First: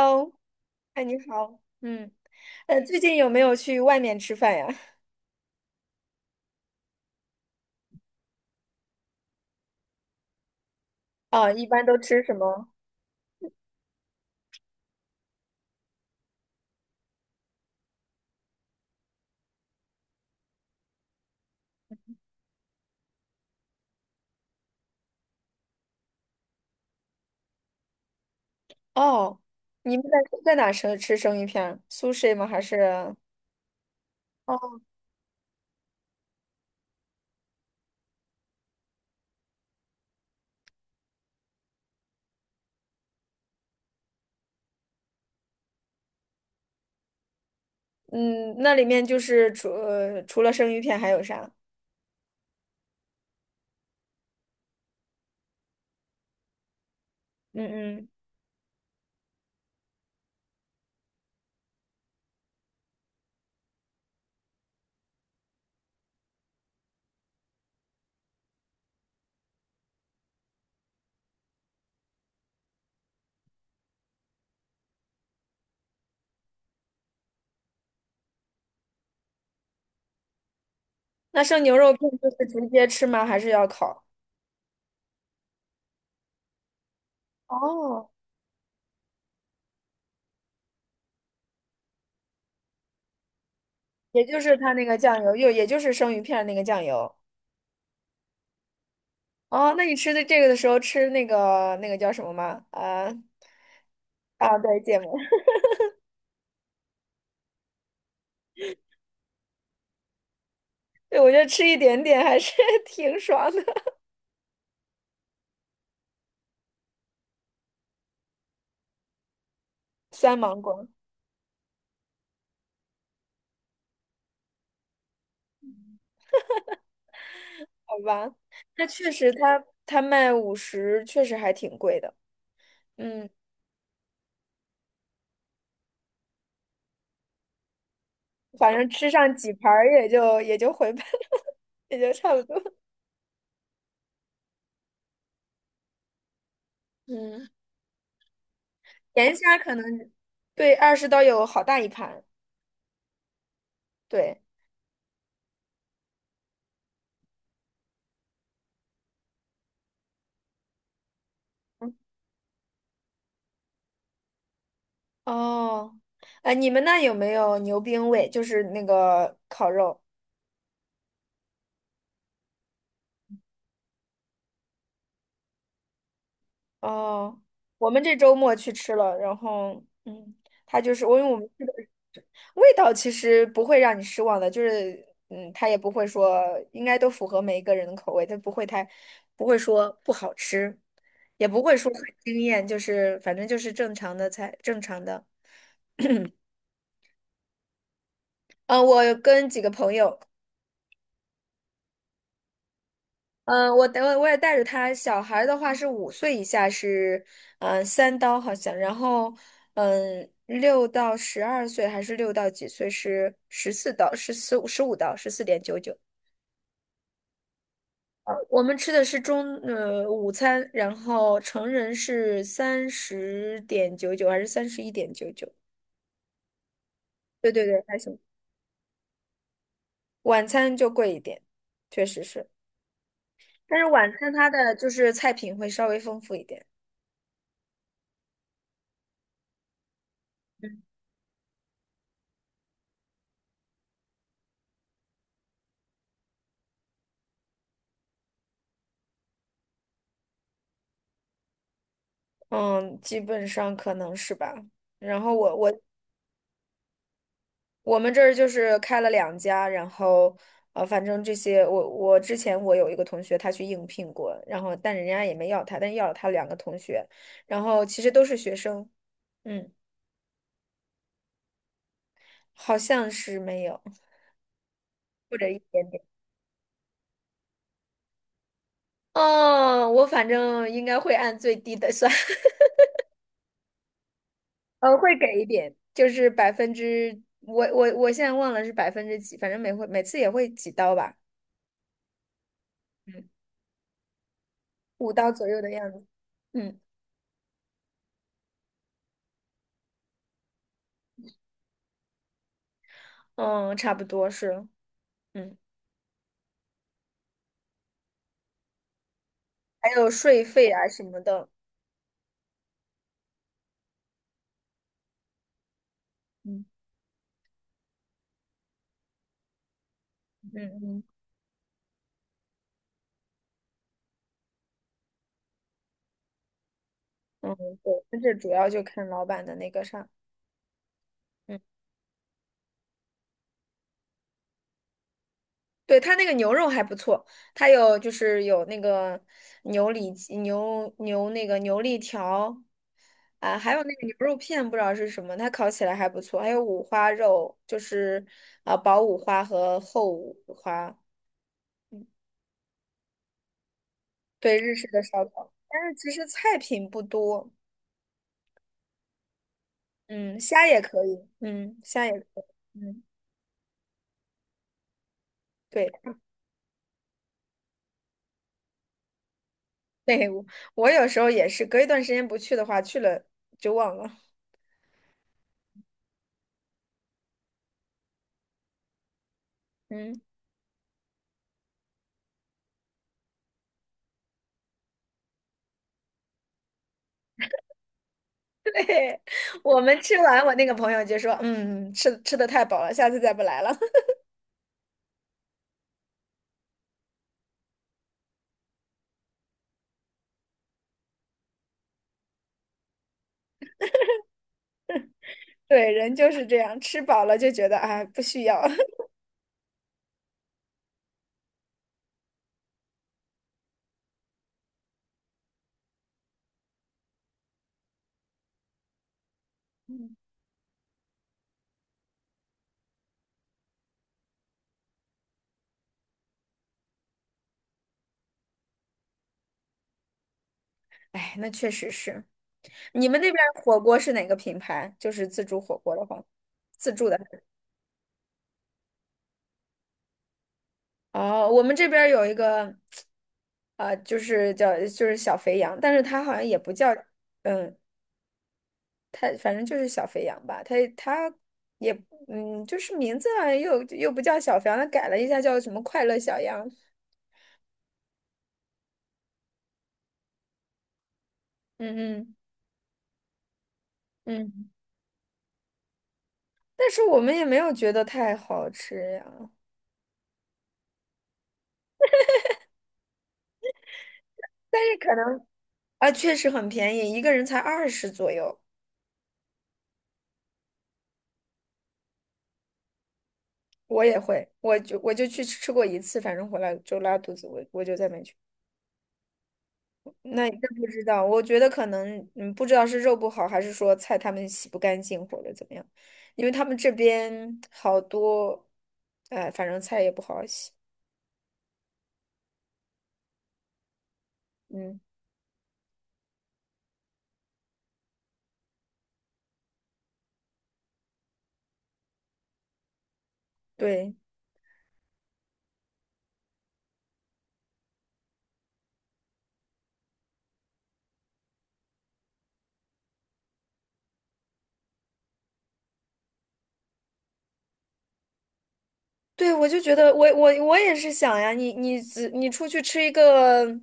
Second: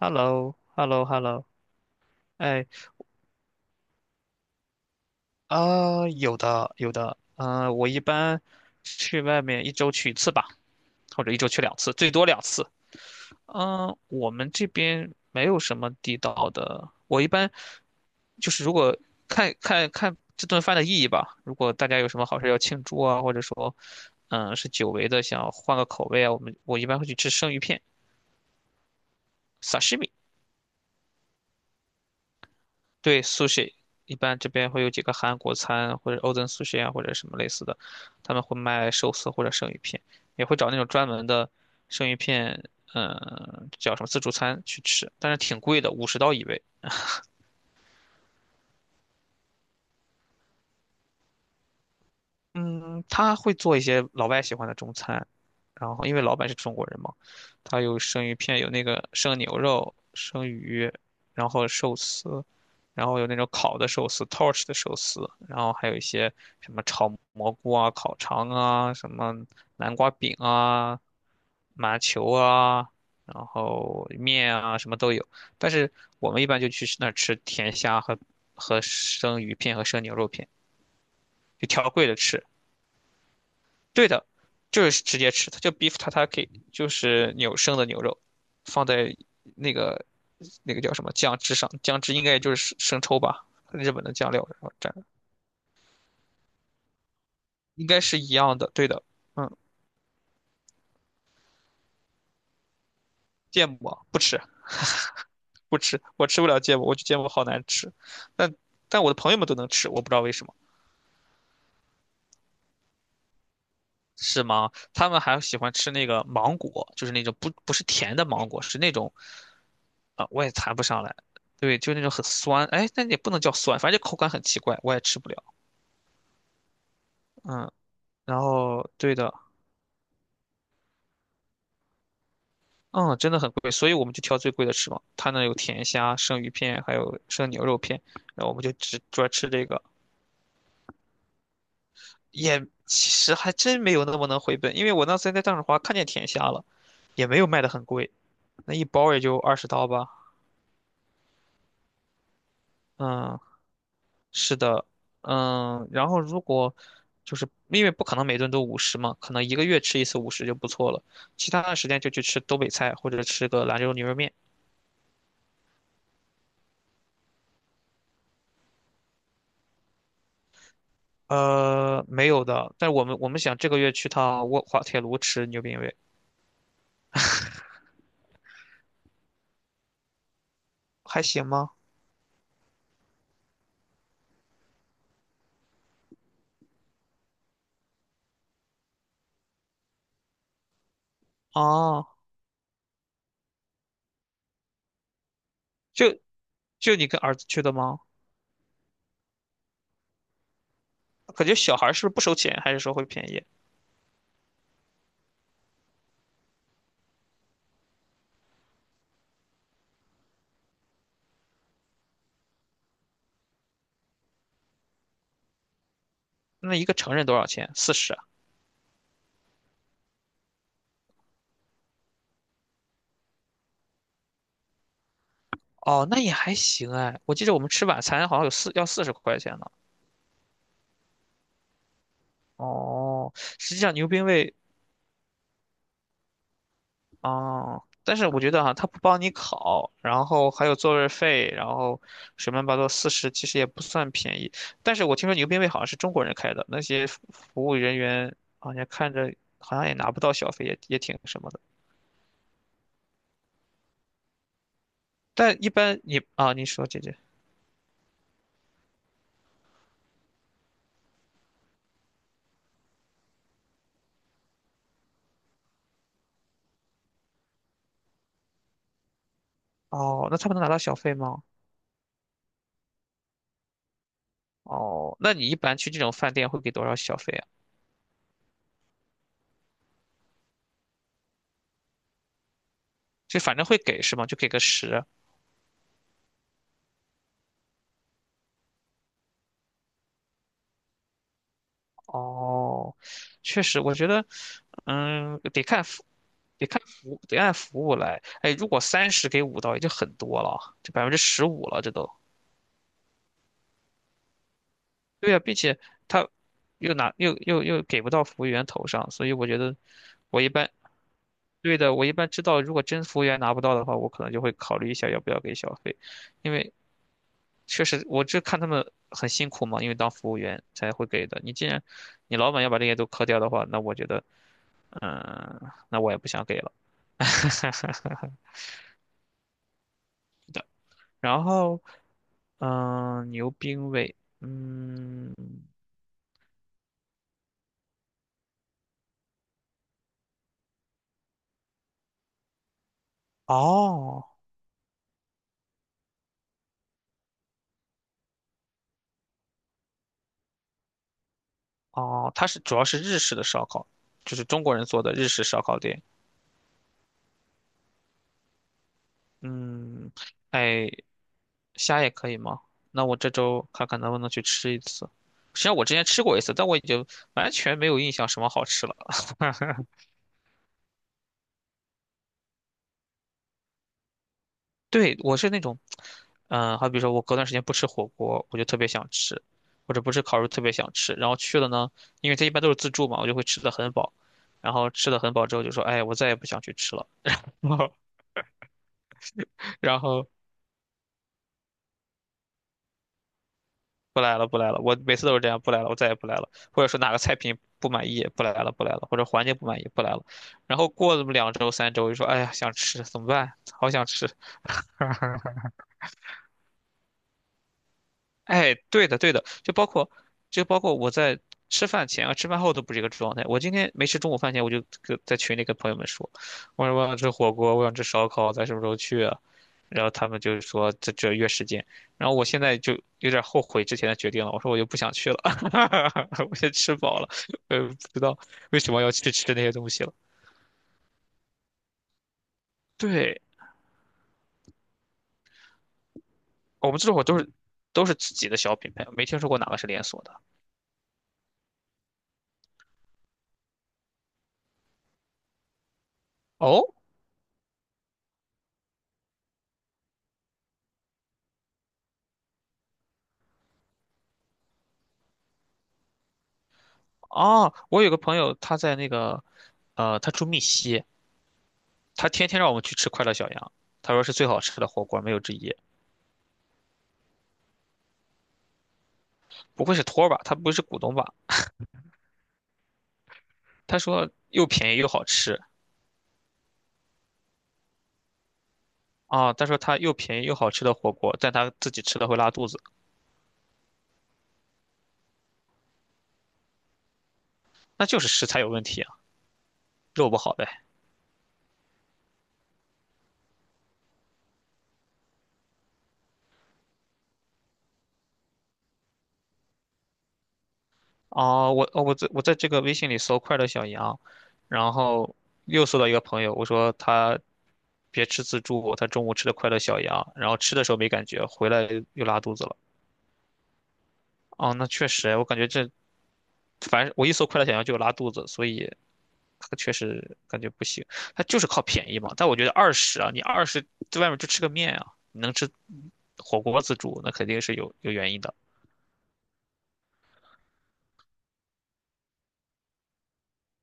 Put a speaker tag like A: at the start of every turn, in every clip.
A: h e l l o h e l l
B: 哎，
A: o
B: 你
A: h e l l o
B: 好，嗯，
A: 哎，
B: 最近有没有去外面吃饭呀？
A: 啊、有的，有的，我一般去外面一周去一次吧，或者一周
B: 啊，
A: 去
B: 一
A: 两
B: 般
A: 次，
B: 都
A: 最
B: 吃
A: 多
B: 什
A: 两次。
B: 么？
A: 我们这边没有什么地道的，我一般就是如果看看这顿饭的意义吧，如果大家有什么好事要庆祝啊，或者说，是久违的想换个口味啊，我一般会去吃生鱼片
B: 哦，你们在
A: ，sashimi。
B: 在哪吃生鱼片儿？Sushi 吗？还是？
A: 对，sushi，一般这边
B: 哦，
A: 会有几个韩国餐或者 Oden Sushi 啊，或者什么类似的，他们会卖寿司或者生鱼片，也会找那种专门的生鱼片，叫什么自助餐去吃，但是挺贵的，50刀一位。
B: 嗯，那里面就是除了生鱼片还有啥？
A: 嗯，他会做一些老外喜欢的中餐，然后因为老板是中国人嘛，他
B: 嗯
A: 有
B: 嗯，
A: 生鱼片，有那个生牛肉、生鱼，然后寿司，然后有那种烤的寿司、torch 的寿司，然后还有一些什么炒蘑菇啊、烤肠啊、什么南瓜饼啊、麻球啊，然后面啊，什么都有。但是我们一般就去那儿吃甜虾和生鱼片和生牛肉片，
B: 那生
A: 就
B: 牛
A: 挑
B: 肉
A: 贵
B: 片
A: 的
B: 就
A: 吃。
B: 是直接吃吗？还是要烤？
A: 对的，就是直接吃，它叫 beef tataki，就是牛生的牛
B: 哦，
A: 肉，放在那个那个叫什么酱汁上，酱汁应该也就是生抽吧，日本的
B: 也
A: 酱
B: 就
A: 料，
B: 是
A: 然
B: 它
A: 后
B: 那
A: 蘸，
B: 个酱油，也就是生鱼片那个酱油。
A: 应该是一样的。对的，嗯，
B: 哦，那你吃的这个的时候吃那个叫什么吗？啊。
A: 芥末不吃，
B: 啊，对，芥末。
A: 不吃，我吃不了芥末，我觉得芥末好难吃，但但我的朋友们都能吃，我不知道为什么。
B: 对，我觉得吃一点点还是 挺爽的。
A: 是吗？他们还喜欢吃那个芒果，就是那种不是甜的芒果，是那种啊，
B: 酸
A: 我也
B: 芒
A: 谈不
B: 果，
A: 上来。对，就那种很酸，哎，那也不能叫酸，反正就口感很奇怪，我也吃不了。嗯，
B: 好吧，
A: 然后
B: 那确
A: 对
B: 实
A: 的，
B: 它卖50，确实还挺贵的。
A: 嗯，
B: 嗯，
A: 真的很贵，所以我们就挑最贵的吃嘛。他那有甜虾、生鱼片，还有生牛肉片，然后我们
B: 反
A: 就
B: 正
A: 只
B: 吃
A: 专
B: 上
A: 吃
B: 几
A: 这
B: 盘
A: 个，
B: 儿也就回本，也就差不多。
A: 也其实还真没有那么能回本，因为我那次在大润发看见甜虾了，也没有
B: 嗯，
A: 卖的很贵，那一包也
B: 盐
A: 就二
B: 虾
A: 十
B: 可
A: 刀吧。
B: 能对二十刀有好大一盘，
A: 嗯，
B: 对。
A: 是的，然后如果就是因为不可能每顿都五十嘛，可能一个月吃一次五十就不错了，其他的时间就去吃东北菜或者吃个兰州牛肉面。
B: 哦，哎，你们那有没有牛冰味？就是那个烤肉。
A: 没有的，但是我们想这个月去趟滑铁卢吃牛鞭味，
B: 哦，我们这周末去吃了，然后它就是我
A: 还
B: 因为我
A: 行
B: 们吃
A: 吗？
B: 的味道其实不会让你失望的，就是它也不会说，应该都符合每一个人的口味，它不会太不会说不好吃，也不会说很
A: 哦，
B: 惊艳，就是反正就是正常的菜，正常的。
A: 就就你跟儿子去的吗？
B: 嗯，我跟几个朋友。
A: 感觉小孩儿是不是不收钱，还是说会便宜？
B: 嗯，我也带着他。小孩儿的话是5岁以下是，嗯，3刀好像，然后，嗯，6到12岁还是六到几岁是14刀，十四15刀，14.99。
A: 那一个成人多少钱？四十啊。
B: 我们吃的是午餐，然后成人是30.99还是31.99？
A: 哦，那也还行哎，我记
B: 对
A: 得我
B: 对
A: 们
B: 对，
A: 吃
B: 还
A: 晚
B: 行。
A: 餐好像有四十块钱呢。
B: 晚餐就贵一点，确实是，
A: 哦，实
B: 但
A: 际
B: 是
A: 上牛
B: 晚
A: 鞭
B: 餐它
A: 味。
B: 的就是菜品会稍微丰富一点。
A: 哦，但是我觉得哈、他不帮你考，然后还有座位费，然后水么乱七八道四十，其实也不算便宜。但是我听说牛鞭位好像是中国人开的，那些服务人员好像看着好像也拿不到小费，也挺什么的。
B: 嗯，基本上可能是吧。然后
A: 但一般你啊，你说姐姐，
B: 我们这儿就是开了两家，然后反正这些我之前我有一个同学他去应聘过，然后但人家也没要他，但要了他两个同学，然后其实都是学生。嗯，
A: 哦，那他们能拿到小费吗？
B: 好像是没有
A: 哦，那
B: 或者
A: 你一
B: 一
A: 般
B: 点
A: 去这
B: 点。
A: 种饭店会给多少小费啊？
B: 哦，我反正应该会按最低的算。
A: 就反正会给是吗？就给个十。
B: 会给一点，就是百分之我现在忘了是百分之几，反正每回每次也会几刀吧。
A: 哦，
B: 嗯，
A: 确实，我觉得，
B: 五刀
A: 嗯，
B: 左右
A: 得
B: 的
A: 看，
B: 样子。
A: 得
B: 嗯，
A: 看服务得按服务来。哎，如果三十给五刀已经很多了，这15%了，这都。
B: 嗯，差不多是，
A: 对呀，并
B: 嗯，
A: 且他又拿又又又给不到服务员头上，所以我觉得
B: 还有
A: 我
B: 税
A: 一
B: 费
A: 般
B: 啊什么的。
A: 对的，我一般知道，如果真服务员拿不到的话，我可能就会考虑一下要不要给小费，因
B: 嗯
A: 为确实我这看他们很辛苦嘛，因为当服务
B: 嗯
A: 员才
B: 嗯，
A: 会给的。你既然你老板要把这些都磕掉的话，那我觉得，嗯，那我也不想给了。
B: 嗯，对，但 是主要就看老板的那个啥。
A: 然
B: 嗯，
A: 后，牛冰味，
B: 对，他那个牛肉还不错，就是有那个牛里脊牛那个牛肋条，啊，还有那个牛
A: 哦
B: 肉片，不知道是什么，它烤起来还不错。还有五花肉，就是啊薄五花和厚五花，
A: 哦，它是主要是日式的烧烤，就是
B: 对，
A: 中
B: 日
A: 国人
B: 式的
A: 做的
B: 烧
A: 日式
B: 烤。
A: 烧烤
B: 但是
A: 店。
B: 其实菜品不多，
A: 嗯，
B: 嗯，虾也
A: 哎，
B: 可以，嗯，
A: 虾
B: 虾
A: 也
B: 也可
A: 可以吗？
B: 以，嗯，
A: 那我这周看看能不能去吃一次。实际上我
B: 对
A: 之前吃过一次，但我已经完全没有印象什么好吃了。
B: 对，我有时候也是隔一段时间不去的话，去了就忘了。
A: 对，我是那种，好比说我隔段时间不吃火锅，我就特别想吃，或者不
B: 嗯，
A: 吃烤肉特别想吃，然后去了呢，因为它一般都是自助嘛，我就会吃的很饱，然后吃的很饱之后就说，哎，我再也不想去吃了，然后
B: 对，我们
A: 然
B: 吃
A: 后
B: 完，我那个朋友就说，嗯，吃的太饱了，下次再不来了。
A: 不来了不来了，我每次都是这样，不来了，我再也不来了，或者说哪个菜品不满意，不来了不来了，或者环境不满意不来了，然后过了这么两周三周，就说，哎呀，想吃怎么办？好想吃。
B: 对，人就是这样，吃饱了就觉得啊不需要。
A: 哎，对的，对的，就包括我在吃饭前啊、吃饭后都不是一个状态。我今天没吃中午饭前，我就跟在群里跟朋友们说，我说我想吃火锅，我想吃烧烤，咱什么时候去啊？然后他们就是说这约时间，然后我现在就有点后悔之前的决定了，我说我就不想去了，我先吃饱了，我也不知道为什么要去吃那些东西了。
B: 哎，那确实是。你们那边
A: 对，
B: 儿火锅是哪个品牌？就是自助火锅的话，
A: 我
B: 自
A: 们
B: 助
A: 这会儿都
B: 的。
A: 是都是自己的小品牌，没听说过哪个是连锁的。
B: 哦，我们这边儿有一个，啊，就是叫就是小肥羊，但是它好像也不
A: 哦，
B: 叫。嗯，他反正就是小肥羊吧，他也嗯，就是名字好像又不叫小肥羊，他改了一下叫什么快乐小羊。
A: 哦，我有个朋友，他在那个，他住密西，
B: 嗯
A: 他
B: 嗯
A: 天天让我们去吃快乐小羊，他说是最好
B: 嗯，
A: 吃的火锅，没有之一。
B: 但是我们也没有觉得太好吃呀。
A: 不会是托儿吧？他不会是股东吧？他说又
B: 但
A: 便
B: 是
A: 宜又
B: 可
A: 好
B: 能
A: 吃
B: 啊，确实很便宜，一个人才二十左右，
A: 啊，他说他又便宜又好吃的火锅，但他自己吃了会拉肚子，
B: 我也会，我就去吃过一次，反正回来就拉肚子，我就
A: 那
B: 再
A: 就
B: 没
A: 是
B: 去。
A: 食材有问题啊，肉不
B: 那也
A: 好
B: 真
A: 呗。
B: 不知道，我觉得可能不知道是肉不好，还是说菜他们洗不干净或者怎么样，因为他们这边好多，哎，反正菜也不好洗。
A: 哦，我在这个微信里搜快乐小羊，然
B: 嗯，
A: 后又搜到一个朋友，我说他别吃自助，他中午吃的快乐小羊，然后吃的时候没感觉，回来又拉肚子了。
B: 对
A: 哦，那确实，我感觉这，反正我一搜快乐小羊就有拉肚子，所以它确实感觉不行。它就是靠便宜嘛，但我觉得二十啊，你二十在外面就吃个面啊，你能吃火锅自助，那肯定是有原因的。
B: 对，我就觉得我也是想呀，只你出去吃一个，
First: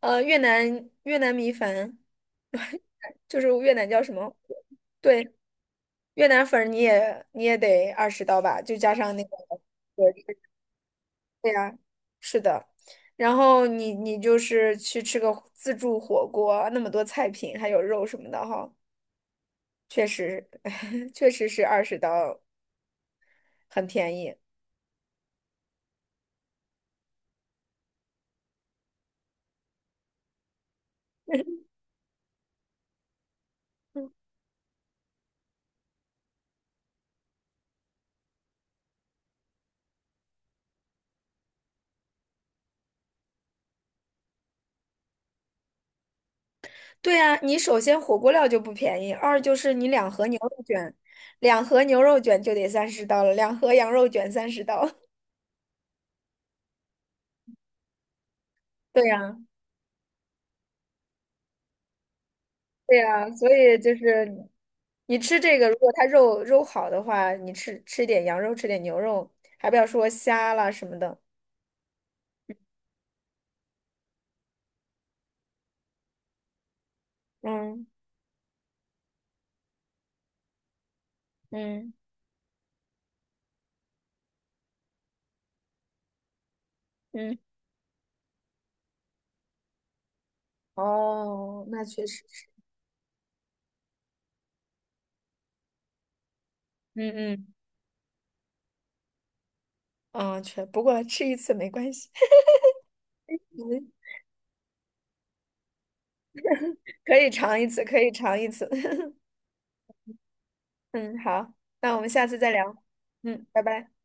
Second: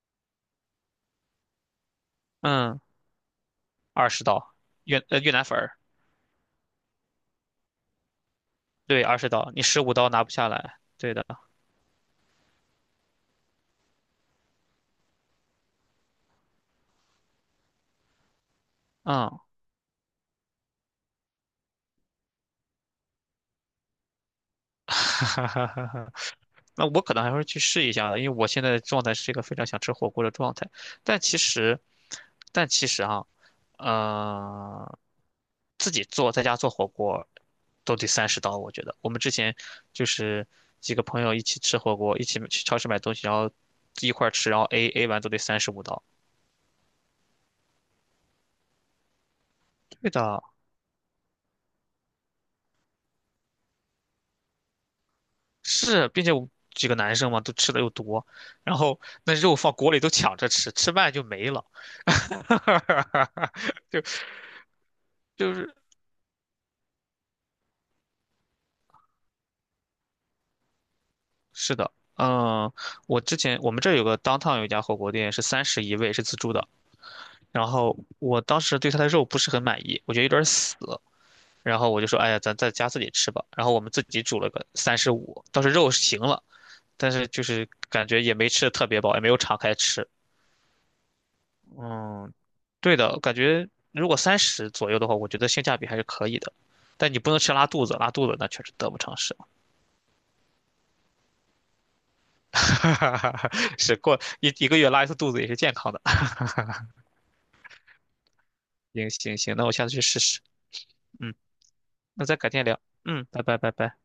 B: 越南米粉，
A: 嗯，
B: 就是越南叫
A: 二
B: 什
A: 十
B: 么？
A: 刀，
B: 对，
A: 越南粉儿，
B: 越南粉儿你也得二十刀吧，就加
A: 对，
B: 上
A: 二
B: 那
A: 十
B: 个。
A: 刀，你十五刀拿不下来，对的，
B: 对呀，是的。然后你就是去吃个自助火锅，那么多菜品，还有肉什么的哈，
A: 嗯，
B: 确实，确实是20刀，很便宜。
A: 哈哈哈哈。那我可能还会去试一下的因为我现在的状态是一个非常想吃火锅的状态。但其实，但其实啊，
B: 嗯，
A: 呃，自己做在家做火锅都得30刀，我觉得。我们之前就是几个朋友一起吃火锅，一起去超市买东西，然后一块儿吃，然后 AA 完都得35刀。
B: 对呀，你首先火锅料就不便宜，二就是你两
A: 对
B: 盒牛
A: 的，
B: 肉卷，两盒牛肉卷就得三十刀了，两盒羊肉卷三十刀。
A: 是，并且我几个男生嘛，都吃的又多，然后
B: 对
A: 那
B: 呀，
A: 肉放锅里都抢着吃，吃慢就没了。
B: 对呀，所以 就
A: 就
B: 是你吃
A: 就
B: 这个，如
A: 是。
B: 果它肉好的话，你吃点羊肉，吃点牛肉，还不要说虾啦什么的。
A: 是的，嗯，我之前我们这儿有个 downtown 有一家火锅店是三十一位，是自助的。然
B: 嗯。
A: 后我当时对它的肉不是很满意，我觉得有点死。然后
B: 嗯
A: 我就说，哎呀，咱在家自己吃吧。然后我们自己煮了个三十五，倒是肉是行了，但是
B: 嗯，
A: 就是感觉也没吃的特别饱，也没有敞开吃。
B: 哦，那确实
A: 嗯，
B: 是。
A: 对的，感觉如果三十左右的话，我觉得性价比还是可以的。
B: 嗯
A: 但你不能
B: 嗯，
A: 吃拉肚子，拉肚子那确实得不偿失。
B: 嗯，确，不过吃一次没关系。嗯，
A: 是过一个月拉一次肚子也是健康的。
B: 可以尝一次，可以尝一次。
A: 行 行行，那我下次去试试。
B: 嗯，
A: 嗯，
B: 好，那我们
A: 那
B: 下
A: 再
B: 次
A: 改
B: 再
A: 天聊。
B: 聊。
A: 嗯，拜
B: 嗯，
A: 拜
B: 拜
A: 拜
B: 拜。
A: 拜。